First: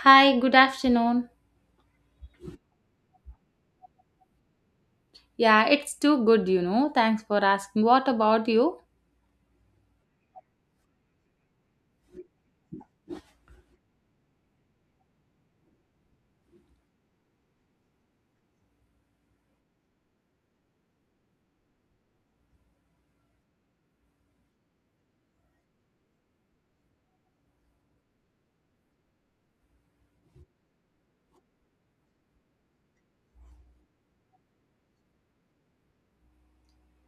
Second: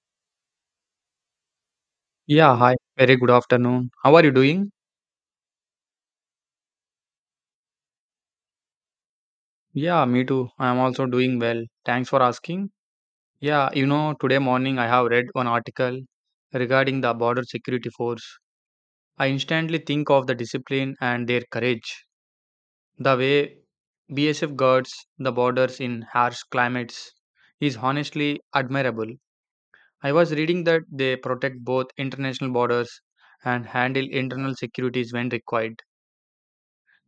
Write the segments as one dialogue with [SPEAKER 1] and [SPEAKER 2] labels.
[SPEAKER 1] Hi, good afternoon.
[SPEAKER 2] Yeah, hi. Very good afternoon. How are you doing?
[SPEAKER 1] Yeah, it's too good, you know. Thanks for asking. What about you?
[SPEAKER 2] Yeah, me too. I am also doing well. Thanks for asking. Yeah, today morning I have read one article regarding the border security force. I instantly think of the discipline and their courage. The way BSF guards the borders in harsh climates is honestly admirable. I was reading that they protect both international borders and handle internal securities when required.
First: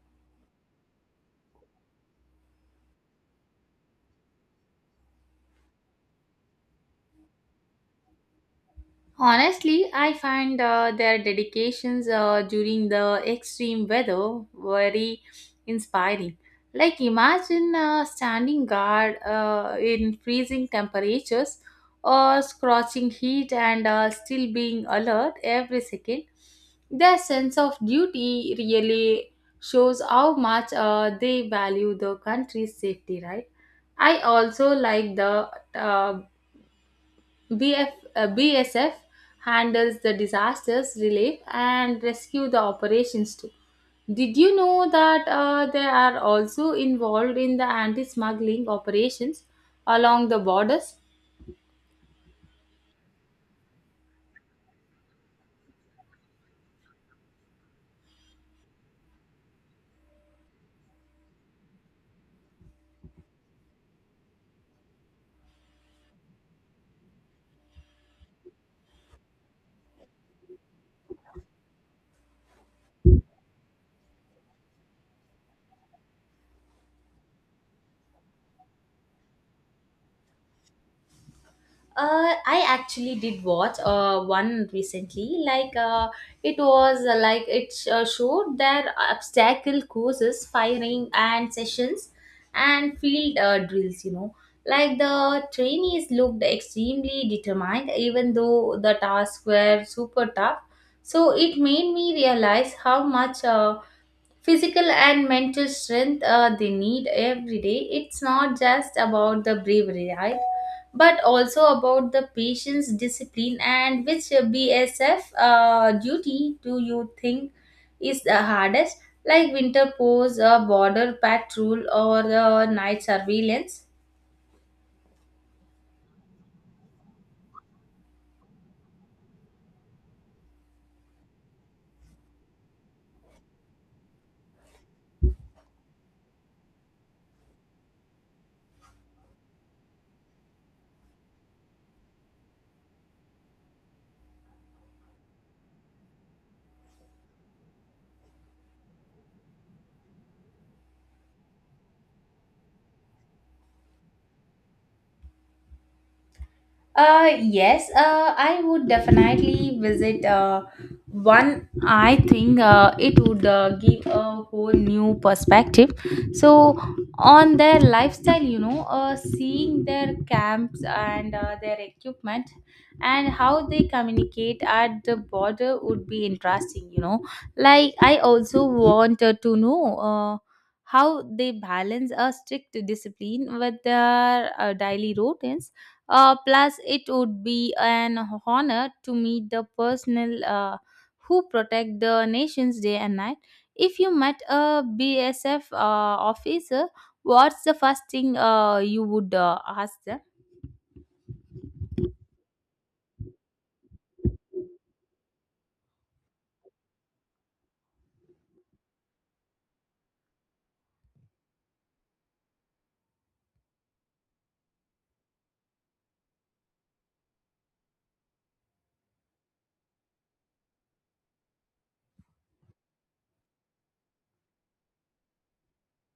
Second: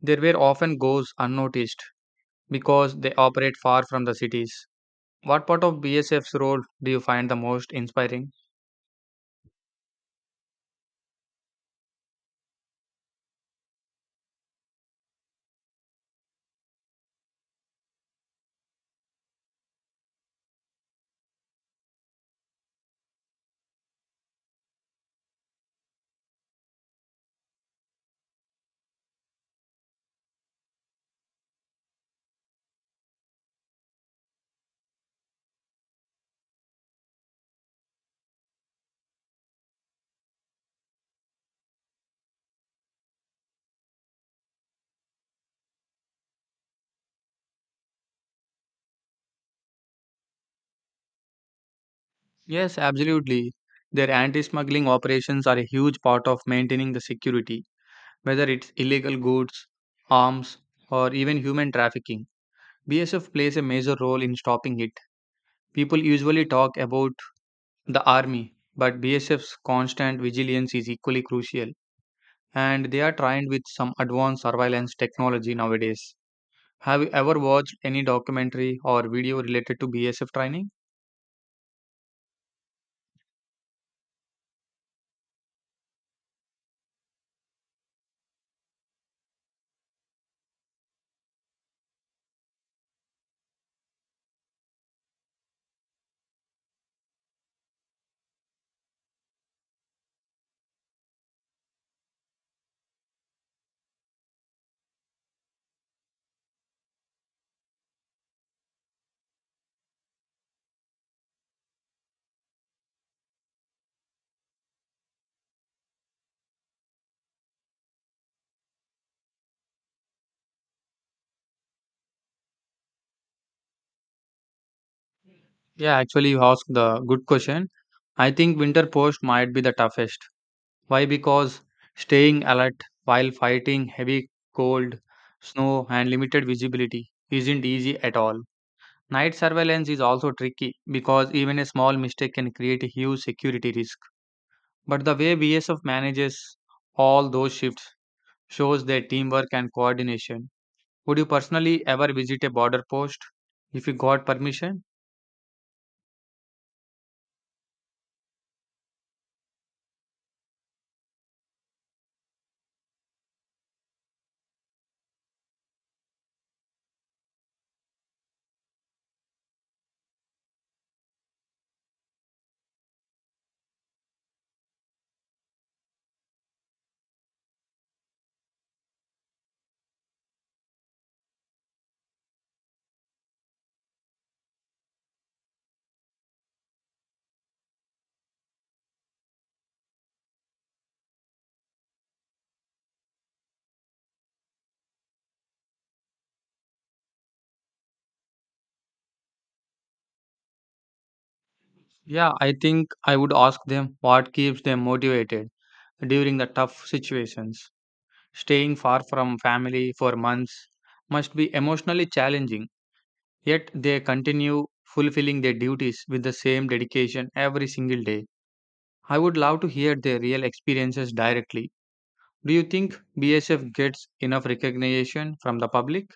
[SPEAKER 2] Their work often goes unnoticed because they operate far from the cities. What part of BSF's role do you find the most inspiring?
[SPEAKER 1] Honestly, I find their dedications during the extreme weather very inspiring. Like, imagine standing guard in freezing temperatures or scorching heat and still being alert every second. Their sense of duty really shows how much they value the country's safety, right? I also like the uh, BF, uh, BSF handles the disasters relief and rescue the operations too. Did you know that they are also involved in the anti smuggling operations along the borders?
[SPEAKER 2] Yes, absolutely. Their anti smuggling operations are a huge part of maintaining the security, whether it's illegal goods, arms, or even human trafficking. BSF plays a major role in stopping it. People usually talk about the army, but BSF's constant vigilance is equally crucial, and they are trained with some advanced surveillance technology nowadays. Have you ever watched any documentary or video related to BSF training?
[SPEAKER 1] I actually did watch one recently. Like it was like it showed their obstacle courses, firing and sessions, and field drills. You know, like the trainees looked extremely determined, even though the tasks were super tough. So it made me realize how much physical and mental strength they need every day. It's not just about the bravery, right, but also about the patience, discipline. And which bsf duty do you think is the hardest, like winter pose border patrol or night surveillance?
[SPEAKER 2] Yeah, actually, you asked the good question. I think winter post might be the toughest. Why? Because staying alert while fighting heavy cold, snow, and limited visibility isn't easy at all. Night surveillance is also tricky because even a small mistake can create a huge security risk. But the way BSF manages all those shifts shows their teamwork and coordination. Would you personally ever visit a border post if you got permission?
[SPEAKER 1] Yes, I would definitely visit one. I think it would give a whole new perspective. So, on their lifestyle, you know, seeing their camps and their equipment and how they communicate at the border would be interesting, you know. Like, I also wanted to know. How they balance a strict discipline with their daily routines. Plus, it would be an honor to meet the personnel who protect the nation's day and night. If you met a BSF officer, what's the first thing you would ask them?
[SPEAKER 2] Yeah, I think I would ask them what keeps them motivated during the tough situations. Staying far from family for months must be emotionally challenging, yet they continue fulfilling their duties with the same dedication every single day. I would love to hear their real experiences directly. Do you think BSF gets enough recognition from the public?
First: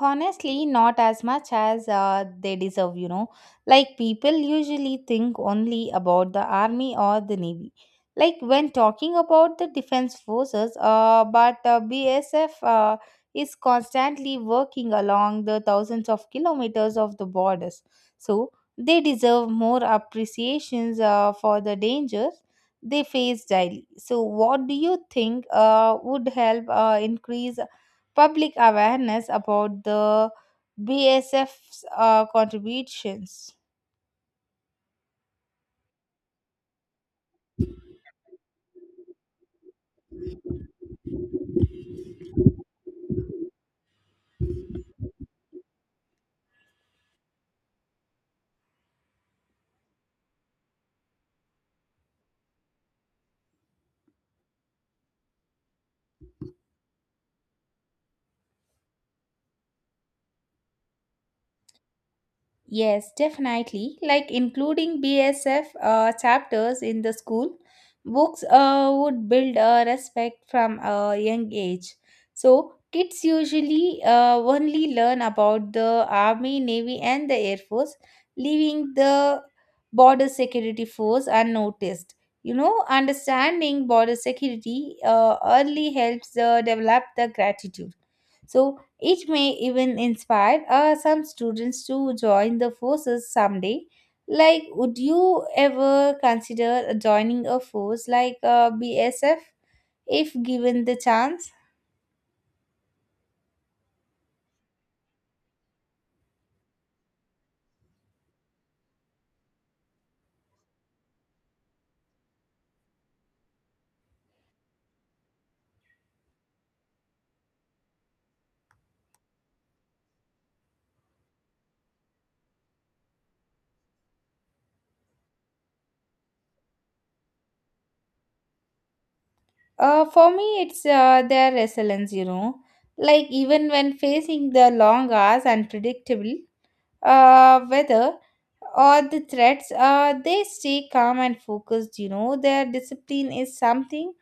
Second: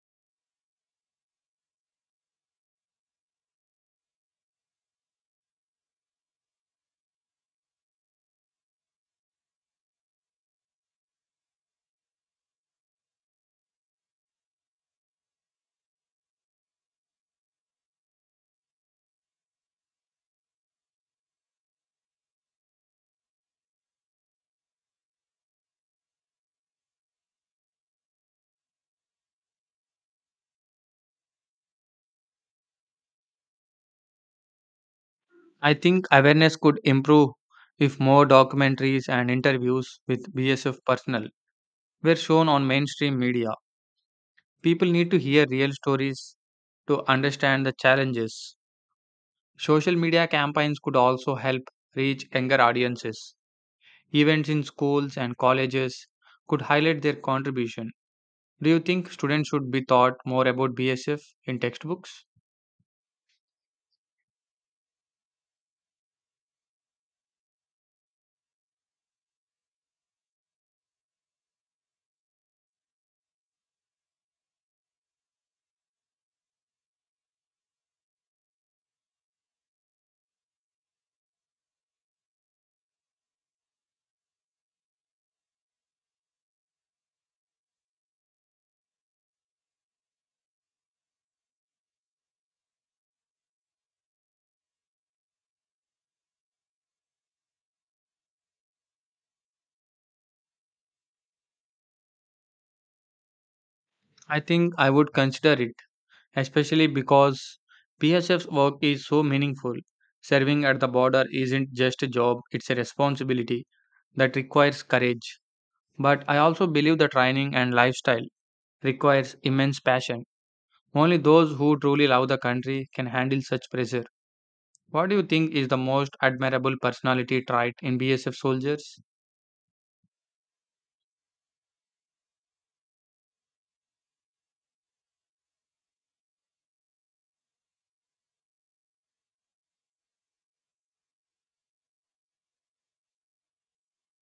[SPEAKER 1] Honestly, not as much as they deserve, you know. Like, people usually think only about the army or the navy. Like, when talking about the defense forces, but BSF is constantly working along the thousands of kilometers of the borders. So, they deserve more appreciations for the dangers they face daily. So, what do you think would help increase public awareness about the BSF's contributions?
[SPEAKER 2] I think awareness could improve if more documentaries and interviews with BSF personnel were shown on mainstream media. People need to hear real stories to understand the challenges. Social media campaigns could also help reach younger audiences. Events in schools and colleges could highlight their contribution. Do you think students should be taught more about BSF in textbooks?
[SPEAKER 1] Yes, definitely. Like including BSF chapters in the school books would build a respect from a young age. So kids usually only learn about the army, navy, and the air force, leaving the border security force unnoticed. You know, understanding border security early helps develop the gratitude, so it may even inspire some students to join the forces someday. Like, would you ever consider joining a force like BSF if given the chance?
[SPEAKER 2] I think I would consider it especially because PSF's work is so meaningful. Serving at the border isn't just a job, it's a responsibility that requires courage. But I also believe the training and lifestyle requires immense passion. Only those who truly love the country can handle such pressure. What do you think is the most admirable personality trait in BSF soldiers?
[SPEAKER 1] For me, it's their resilience, you know. Like, even when facing the long hours and predictable weather or the threats, they stay calm and focused. You know, their discipline is something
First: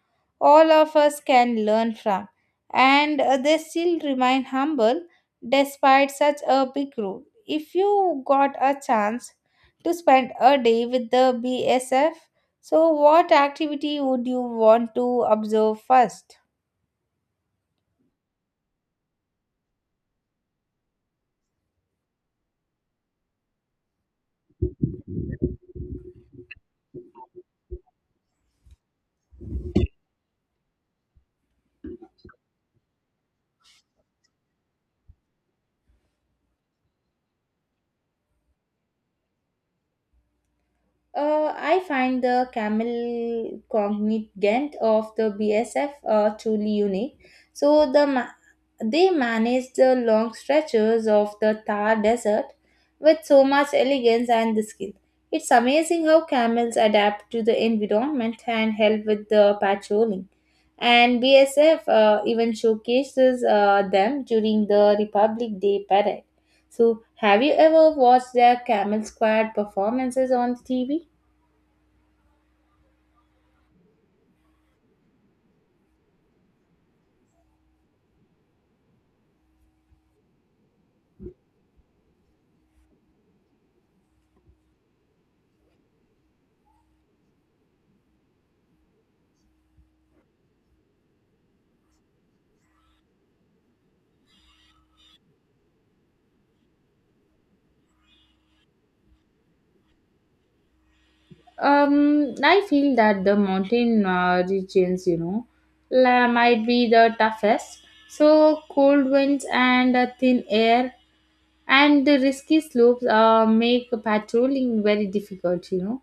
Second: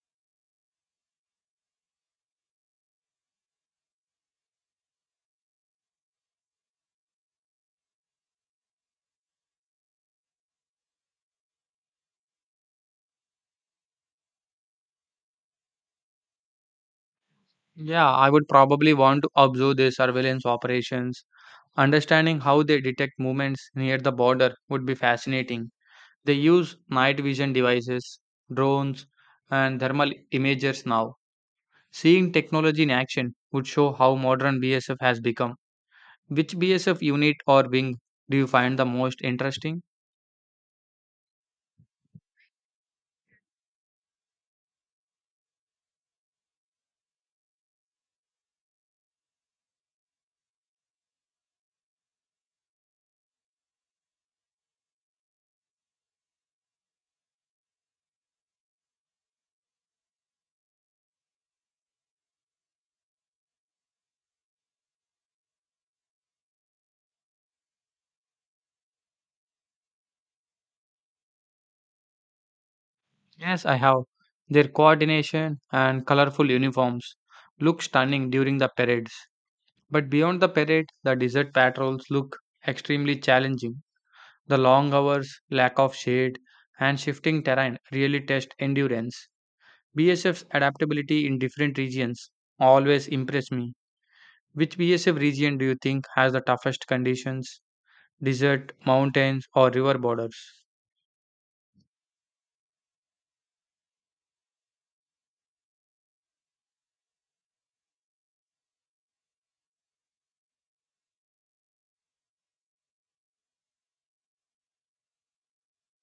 [SPEAKER 1] all of us can learn from, and they still remain humble despite such a big role. If you got a chance to spend a day with the BSF, so what activity would you want to observe first?
[SPEAKER 2] Yeah, I would probably want to observe their surveillance operations. Understanding how they detect movements near the border would be fascinating. They use night vision devices, drones, and thermal imagers now. Seeing technology in action would show how modern BSF has become. Which BSF unit or wing do you find the most interesting?
[SPEAKER 1] I find the camel cognigant of the BSF truly unique. So the ma- they manage the long stretches of the Thar Desert with so much elegance and the skill. It's amazing how camels adapt to the environment and help with the patrolling. And BSF even showcases them during the Republic Day parade. So, have you ever watched their camel squad performances on TV?
[SPEAKER 2] Yes, I have. Their coordination and colorful uniforms look stunning during the parades. But beyond the parade, the desert patrols look extremely challenging. The long hours, lack of shade, and shifting terrain really test endurance. BSF's adaptability in different regions always impressed me. Which BSF region do you think has the toughest conditions? Desert, mountains, or river borders?
[SPEAKER 1] I feel that the mountain regions, you know, might be the toughest. So cold winds and thin air and the risky slopes make patrolling very difficult, you know.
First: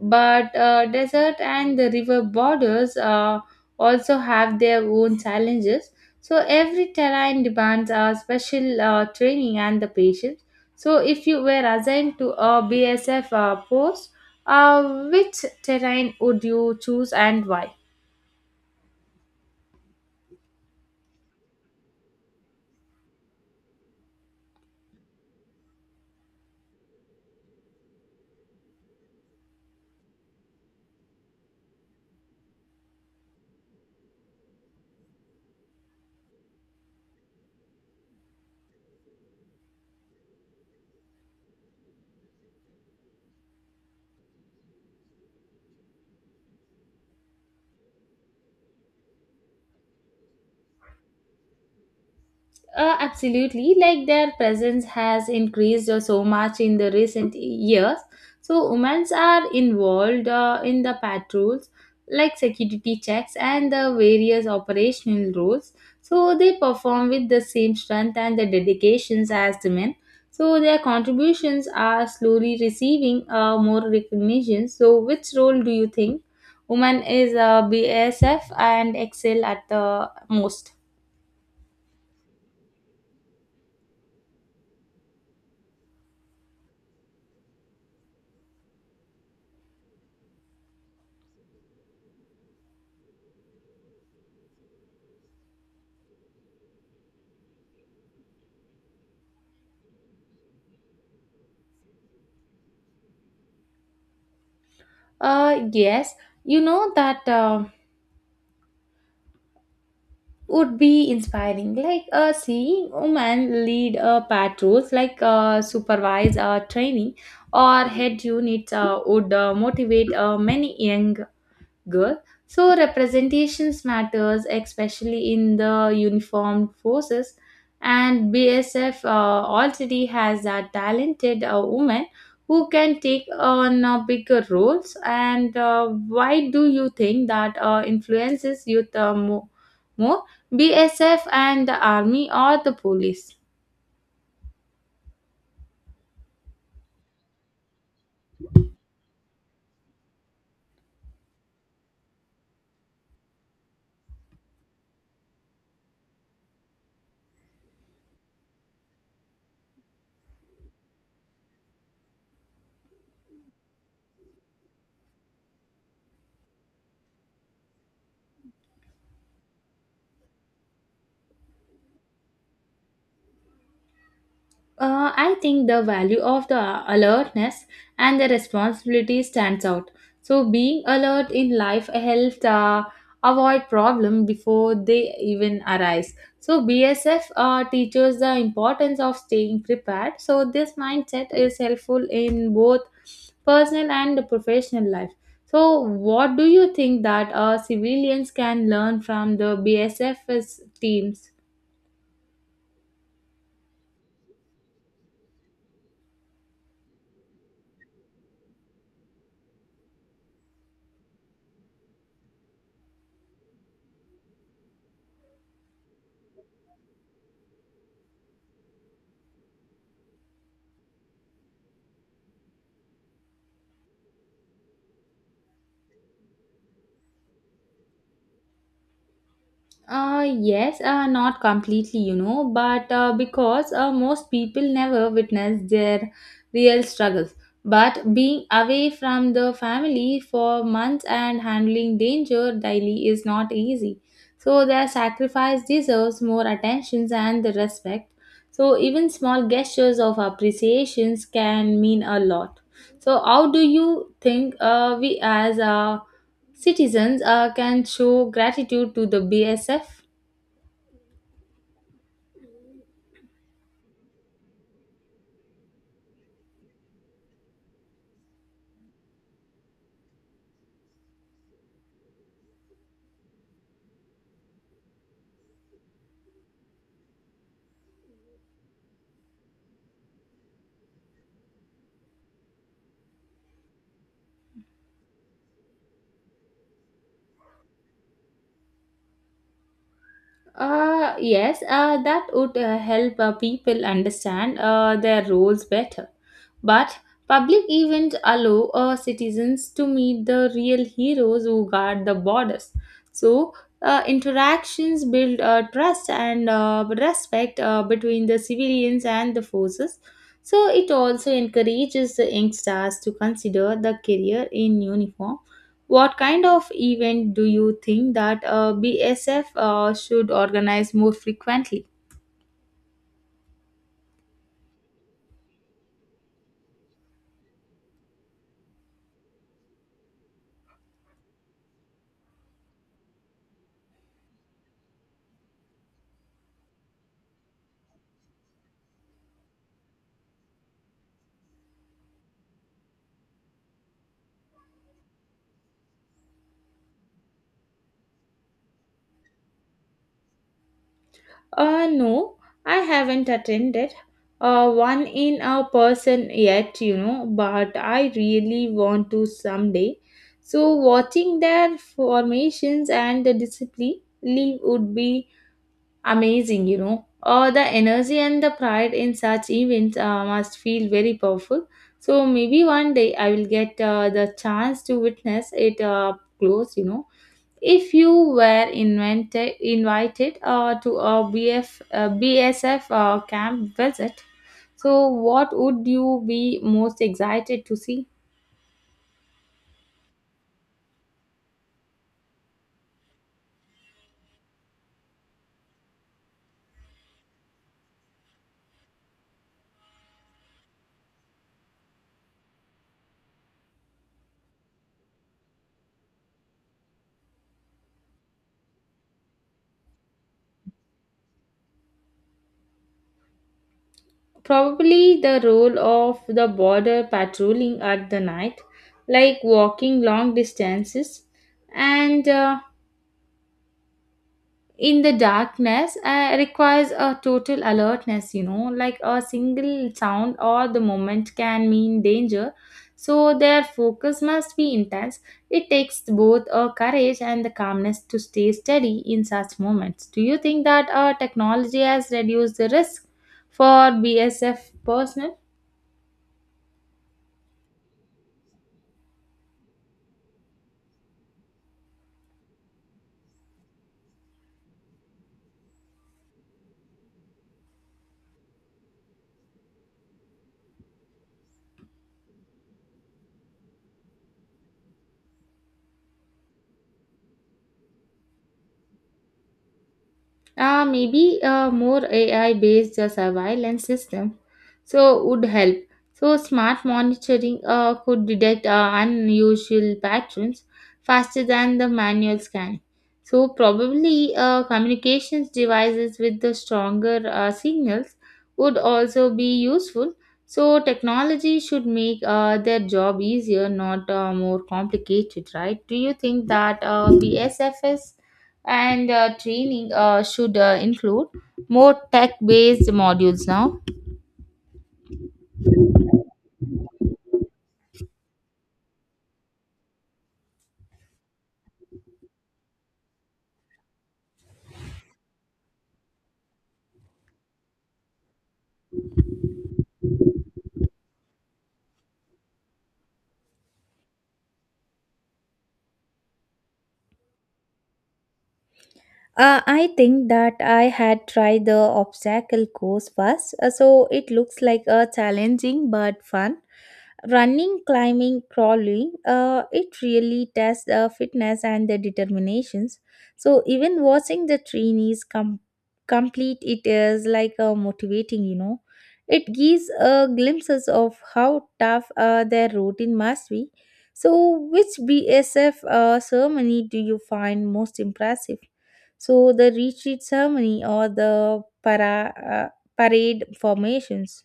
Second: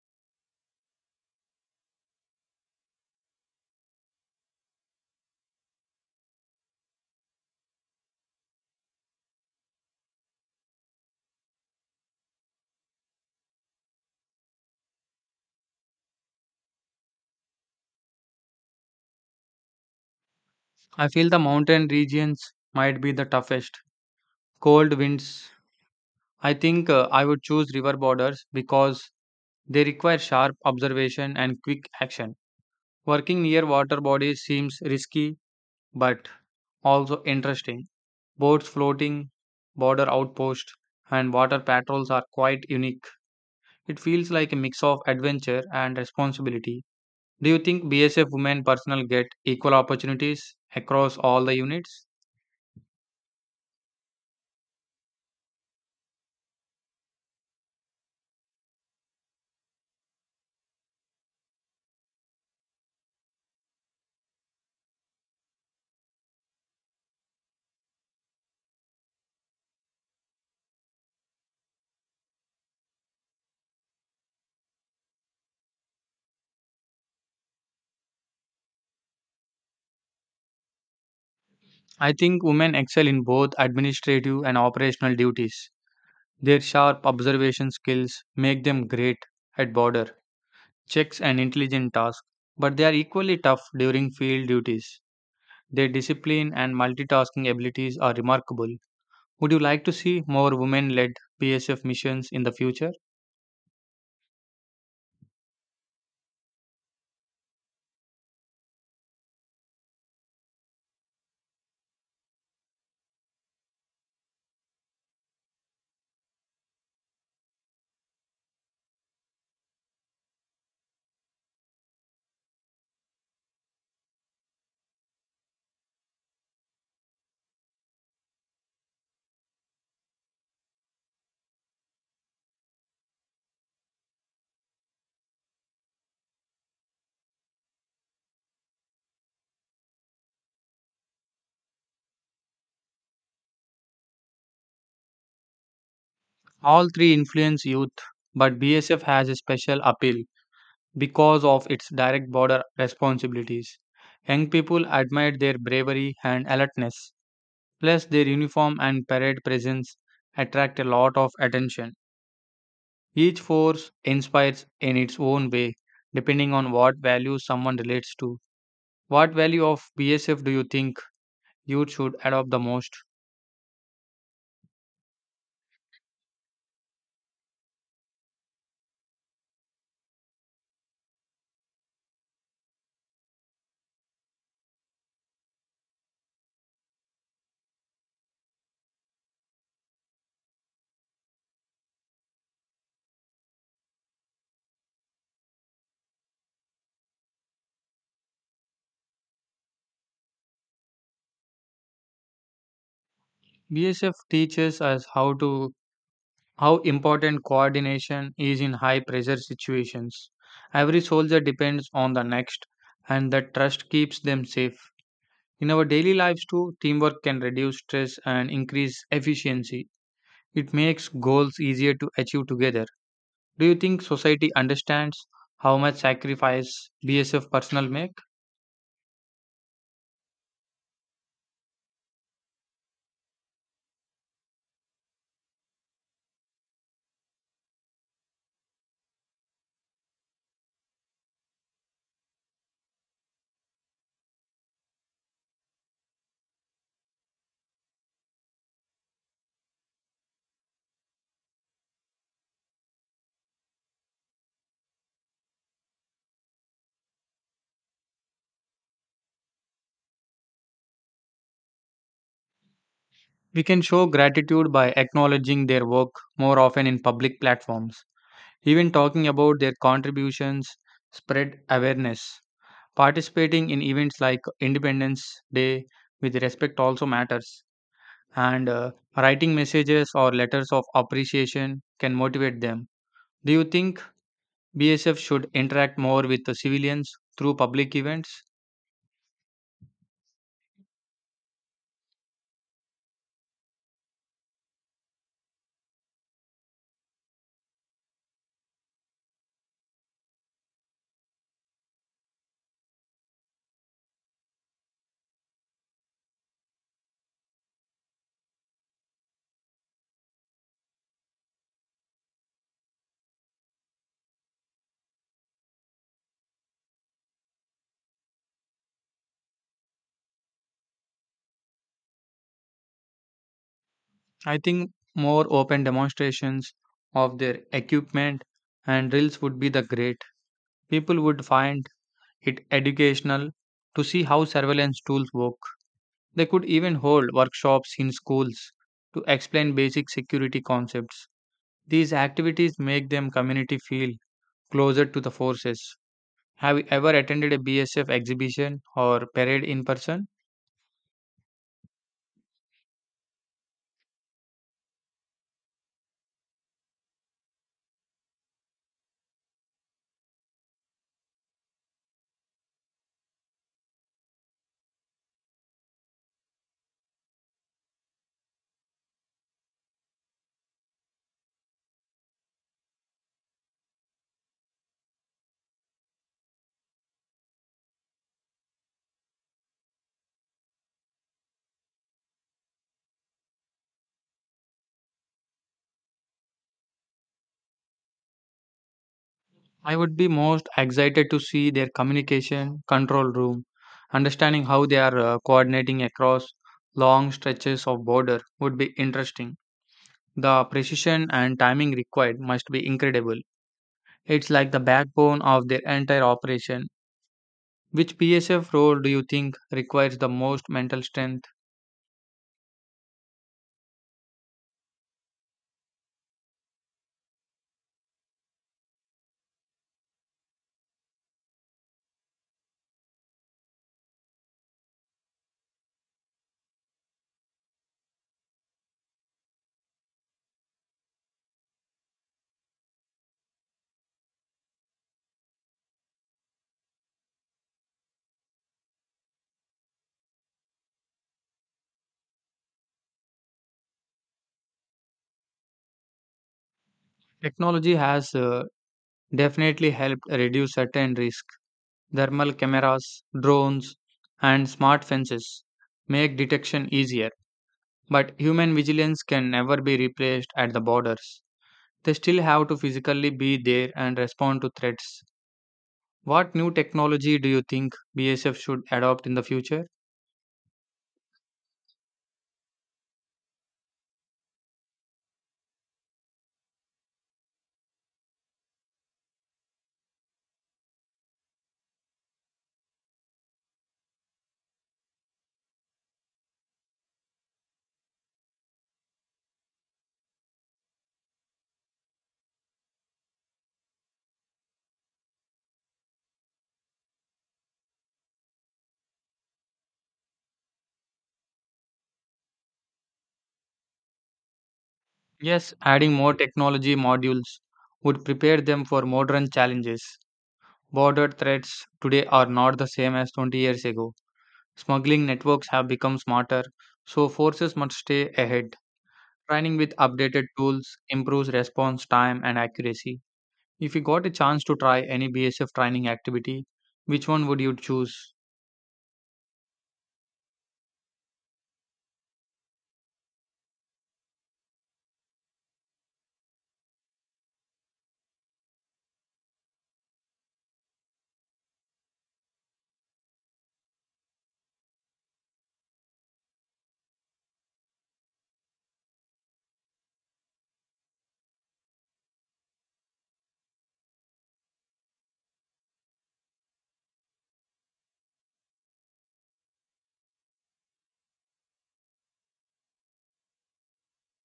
[SPEAKER 1] But desert and the river borders also have their own challenges, so every terrain demands a special training and the patience. So if you were assigned to a bsf post, which terrain would you choose and why?
[SPEAKER 2] I feel the mountain regions might be the toughest. Cold winds. I think I would choose river borders because they require sharp observation and quick action. Working near water bodies seems risky but also interesting. Boats floating, border outposts, and water patrols are quite unique. It feels like a mix of adventure and responsibility. Do you think BSF women personnel get equal opportunities across all the units?
[SPEAKER 1] Absolutely. Like their presence has increased so much in the recent years. So women are involved in the patrols, like security checks and the various operational roles. So they perform with the same strength and the dedications as the men. So their contributions are slowly receiving more recognition. So which role do you think women is BSF and excel at the most?
[SPEAKER 2] I think women excel in both administrative and operational duties. Their sharp observation skills make them great at border checks and intelligent tasks, but they are equally tough during field duties. Their discipline and multitasking abilities are remarkable. Would you like to see more women led BSF missions in the future?
[SPEAKER 1] Yes, you know that would be inspiring. Like seeing women lead patrols, like supervise training or head units, would motivate many young. Good. So representations matters, especially in the uniformed forces, and BSF already has a talented woman who can take on bigger roles. And why do you think that influences youth more? BSF and the army or the police?
[SPEAKER 2] All three influence youth, but BSF has a special appeal because of its direct border responsibilities. Young people admire their bravery and alertness, plus, their uniform and parade presence attract a lot of attention. Each force inspires in its own way, depending on what values someone relates to. What value of BSF do you think youth should adopt the most?
[SPEAKER 1] I think the value of the alertness and the responsibility stands out. So being alert in life helps avoid problem before they even arise. So BSF teaches the importance of staying prepared. So this mindset is helpful in both personal and professional life. So what do you think that civilians can learn from the BSF 's F 's teams?
[SPEAKER 2] BSF teaches us how important coordination is in high pressure situations. Every soldier depends on the next, and that trust keeps them safe. In our daily lives, too, teamwork can reduce stress and increase efficiency. It makes goals easier to achieve together. Do you think society understands how much sacrifice BSF personnel make?
[SPEAKER 1] Yes, not completely, you know, but because most people never witness their real struggles. But being away from the family for months and handling danger daily is not easy. So their sacrifice deserves more attention and the respect. So even small gestures of appreciations can mean a lot. So how do you think we as citizens can show gratitude to the BSF?
[SPEAKER 2] We can show gratitude by acknowledging their work more often in public platforms. Even talking about their contributions spread awareness. Participating in events like Independence Day with respect also matters, and writing messages or letters of appreciation can motivate them. Do you think BSF should interact more with the civilians through public events?
[SPEAKER 1] Yes, that would help people understand their roles better. But public events allow citizens to meet the real heroes who guard the borders. So, interactions build trust and respect between the civilians and the forces. So, it also encourages the youngsters to consider the career in uniform. What kind of event do you think that BSF should organize more frequently?
[SPEAKER 2] I think more open demonstrations of their equipment and drills would be the great. People would find it educational to see how surveillance tools work. They could even hold workshops in schools to explain basic security concepts. These activities make them community feel closer to the forces. Have you ever attended a BSF exhibition or parade in person?
[SPEAKER 1] No, I haven't attended one in a person yet, you know, but I really want to someday. So, watching their formations and the discipline leave would be amazing, you know. The energy and the pride in such events must feel very powerful. So maybe one day I will get the chance to witness it up close, you know. If you were invited to a BSF camp visit, so what would you be most excited to see?
[SPEAKER 2] I would be most excited to see their communication control room, understanding how they are coordinating across long stretches of border would be interesting. The precision and timing required must be incredible. It's like the backbone of their entire operation. Which PSF role do you think requires the most mental strength?
[SPEAKER 1] Probably the role of the border patrolling at the night, like walking long distances and in the darkness requires a total alertness, you know. Like a single sound or the moment can mean danger, so their focus must be intense. It takes both a courage and the calmness to stay steady in such moments. Do you think that technology has reduced the risk for bsf personnel?
[SPEAKER 2] Technology has definitely helped reduce certain risks. Thermal cameras, drones, and smart fences make detection easier, but human vigilance can never be replaced at the borders. They still have to physically be there and respond to threats. What new technology do you think BSF should adopt in the future?
[SPEAKER 1] Maybe a more AI based surveillance system so would help. So smart monitoring could detect unusual patterns faster than the manual scanning. So probably communications devices with the stronger signals would also be useful. So technology should make their job easier, not more complicated, right? Do you think that BSFS and training should include more tech based modules now?
[SPEAKER 2] Yes, adding more technology modules would prepare them for modern challenges. Border threats today are not the same as 20 years ago. Smuggling networks have become smarter, so forces must stay ahead. Training with updated tools improves response time and accuracy. If you got a chance to try any BSF training activity, which one would you choose?
[SPEAKER 1] I think that I had tried the obstacle course first, so it looks like a challenging but fun. Running, climbing, crawling, it really tests the fitness and the determinations. So even watching the trainees complete it is like a motivating, you know. It gives a glimpses of how tough their routine must be. So, which BSF ceremony do you find most impressive? So the retreat ceremony or the parade formations.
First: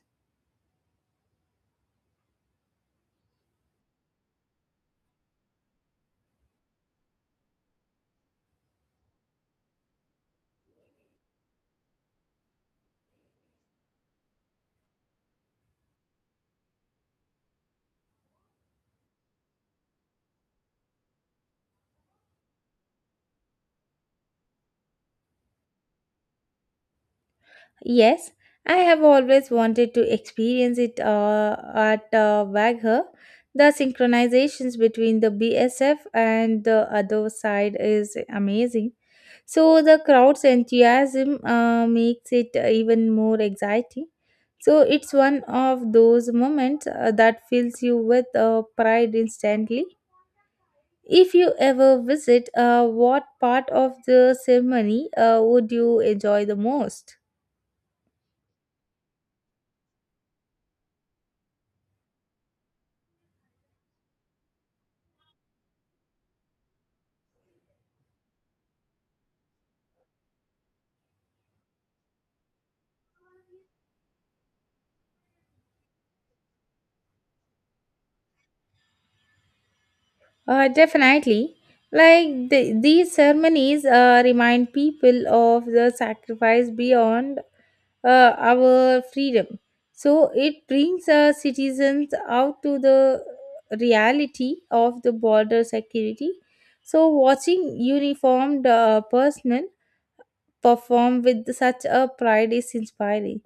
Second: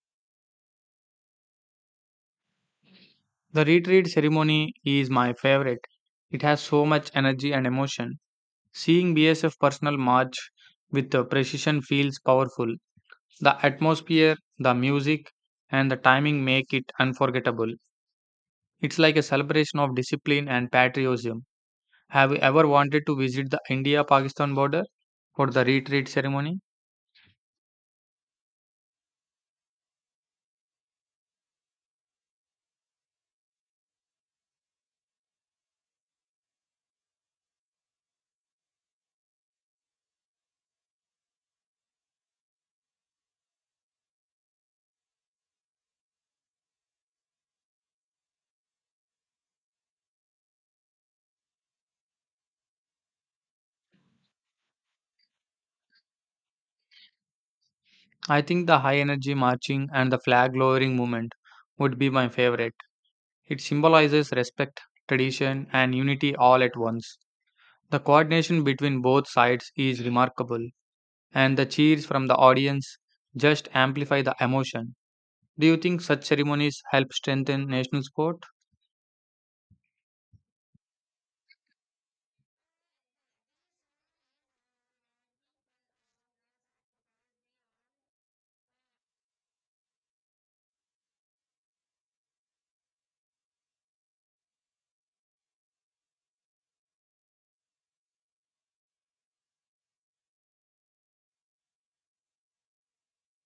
[SPEAKER 2] The retreat ceremony is my favorite. It has so much energy and emotion. Seeing BSF personnel march with the precision feels powerful. The atmosphere, the music, and the timing make it unforgettable. It's like a celebration of discipline and patriotism. Have you ever wanted to visit the India Pakistan border for the retreat ceremony?
[SPEAKER 1] Yes, I have always wanted to experience it at Wagher. The synchronizations between the BSF and the other side is amazing. So the crowd's enthusiasm makes it even more exciting. So it's one of those moments that fills you with pride instantly. If you ever visit, what part of the ceremony would you enjoy the most?
[SPEAKER 2] I think the high energy marching and the flag lowering movement would be my favorite. It symbolizes respect, tradition, and unity all at once. The coordination between both sides is remarkable, and the cheers from the audience just amplify the emotion. Do you think such ceremonies help strengthen national sport?
[SPEAKER 1] Definitely. Like the, these ceremonies remind people of the sacrifice beyond our freedom. So it brings citizens out to the reality of the border security. So watching uniformed personnel perform with such a pride is inspiring.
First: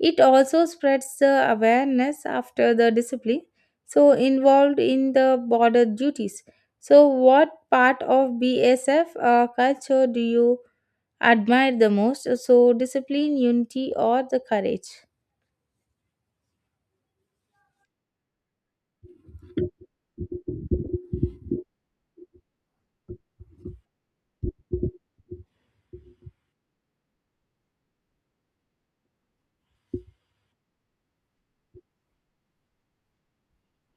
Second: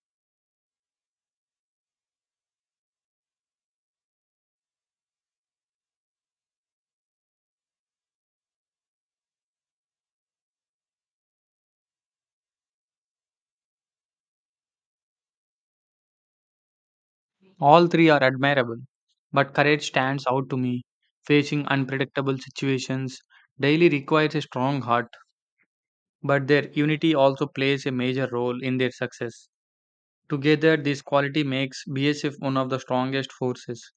[SPEAKER 1] It also spreads the awareness after the discipline, so involved in the border duties. So, what part of BSF culture do you admire the most? So, discipline, unity, or the courage?
[SPEAKER 2] All three are admirable, but courage stands out to me. Facing unpredictable situations daily requires a strong heart, but their unity also plays a major role in their success. Together, this quality makes BSF one of the strongest forces.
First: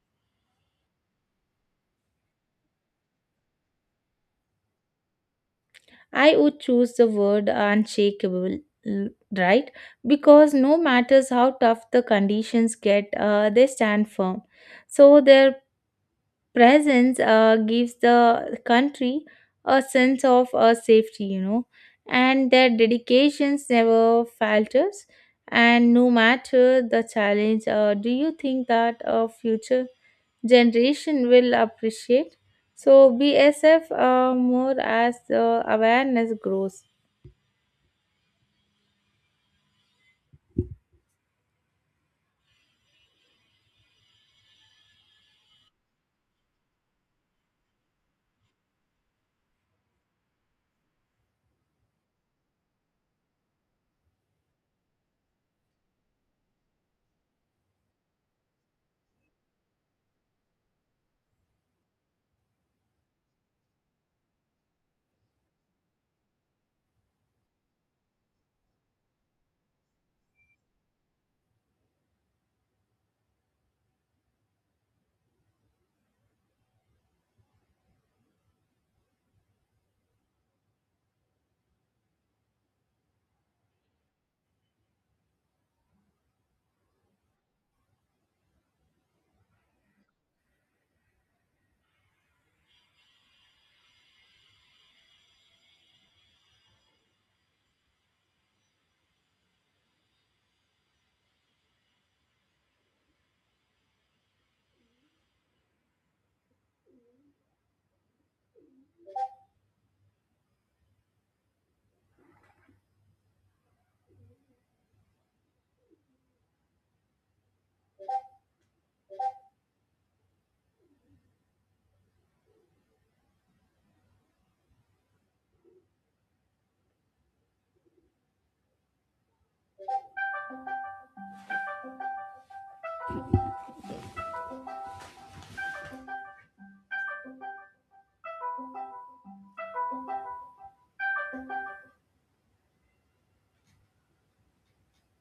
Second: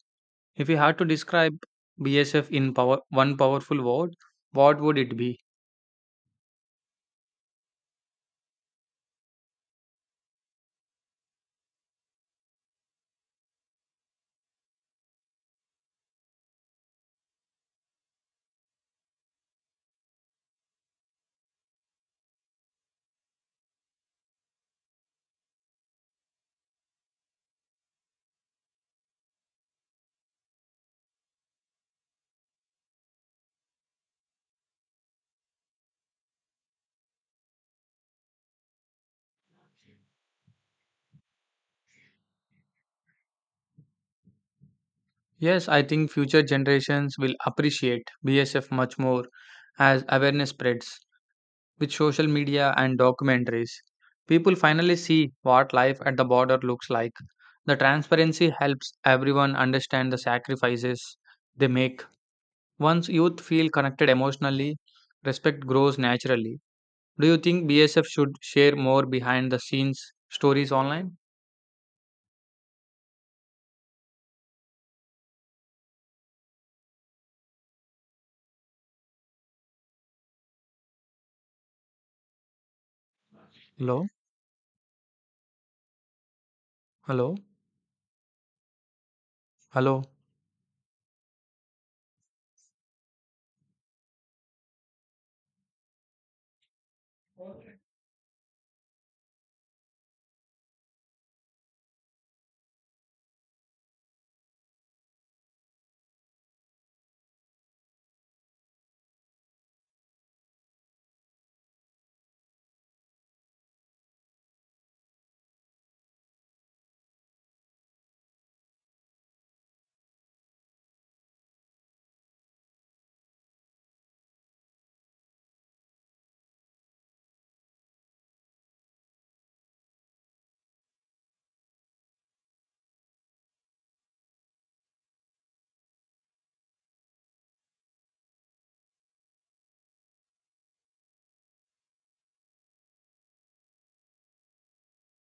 [SPEAKER 2] If you had to describe BSF in power, one powerful word, what would it be?
[SPEAKER 1] I would choose the word unshakable, l- right? Because no matters how tough the conditions get, they stand firm. So, their presence gives the country a sense of safety, you know, and their dedications never falters, and no matter the challenge, do you think that a future generation will appreciate so bsf more as the awareness grows?
[SPEAKER 2] Yes, I think future generations will appreciate BSF much more as awareness spreads. With social media and documentaries, people finally see what life at the border looks like. The transparency helps everyone understand the sacrifices they make. Once youth feel connected emotionally, respect grows naturally. Do you think BSF should share more behind the scenes stories online? Hello? Hello? Hello?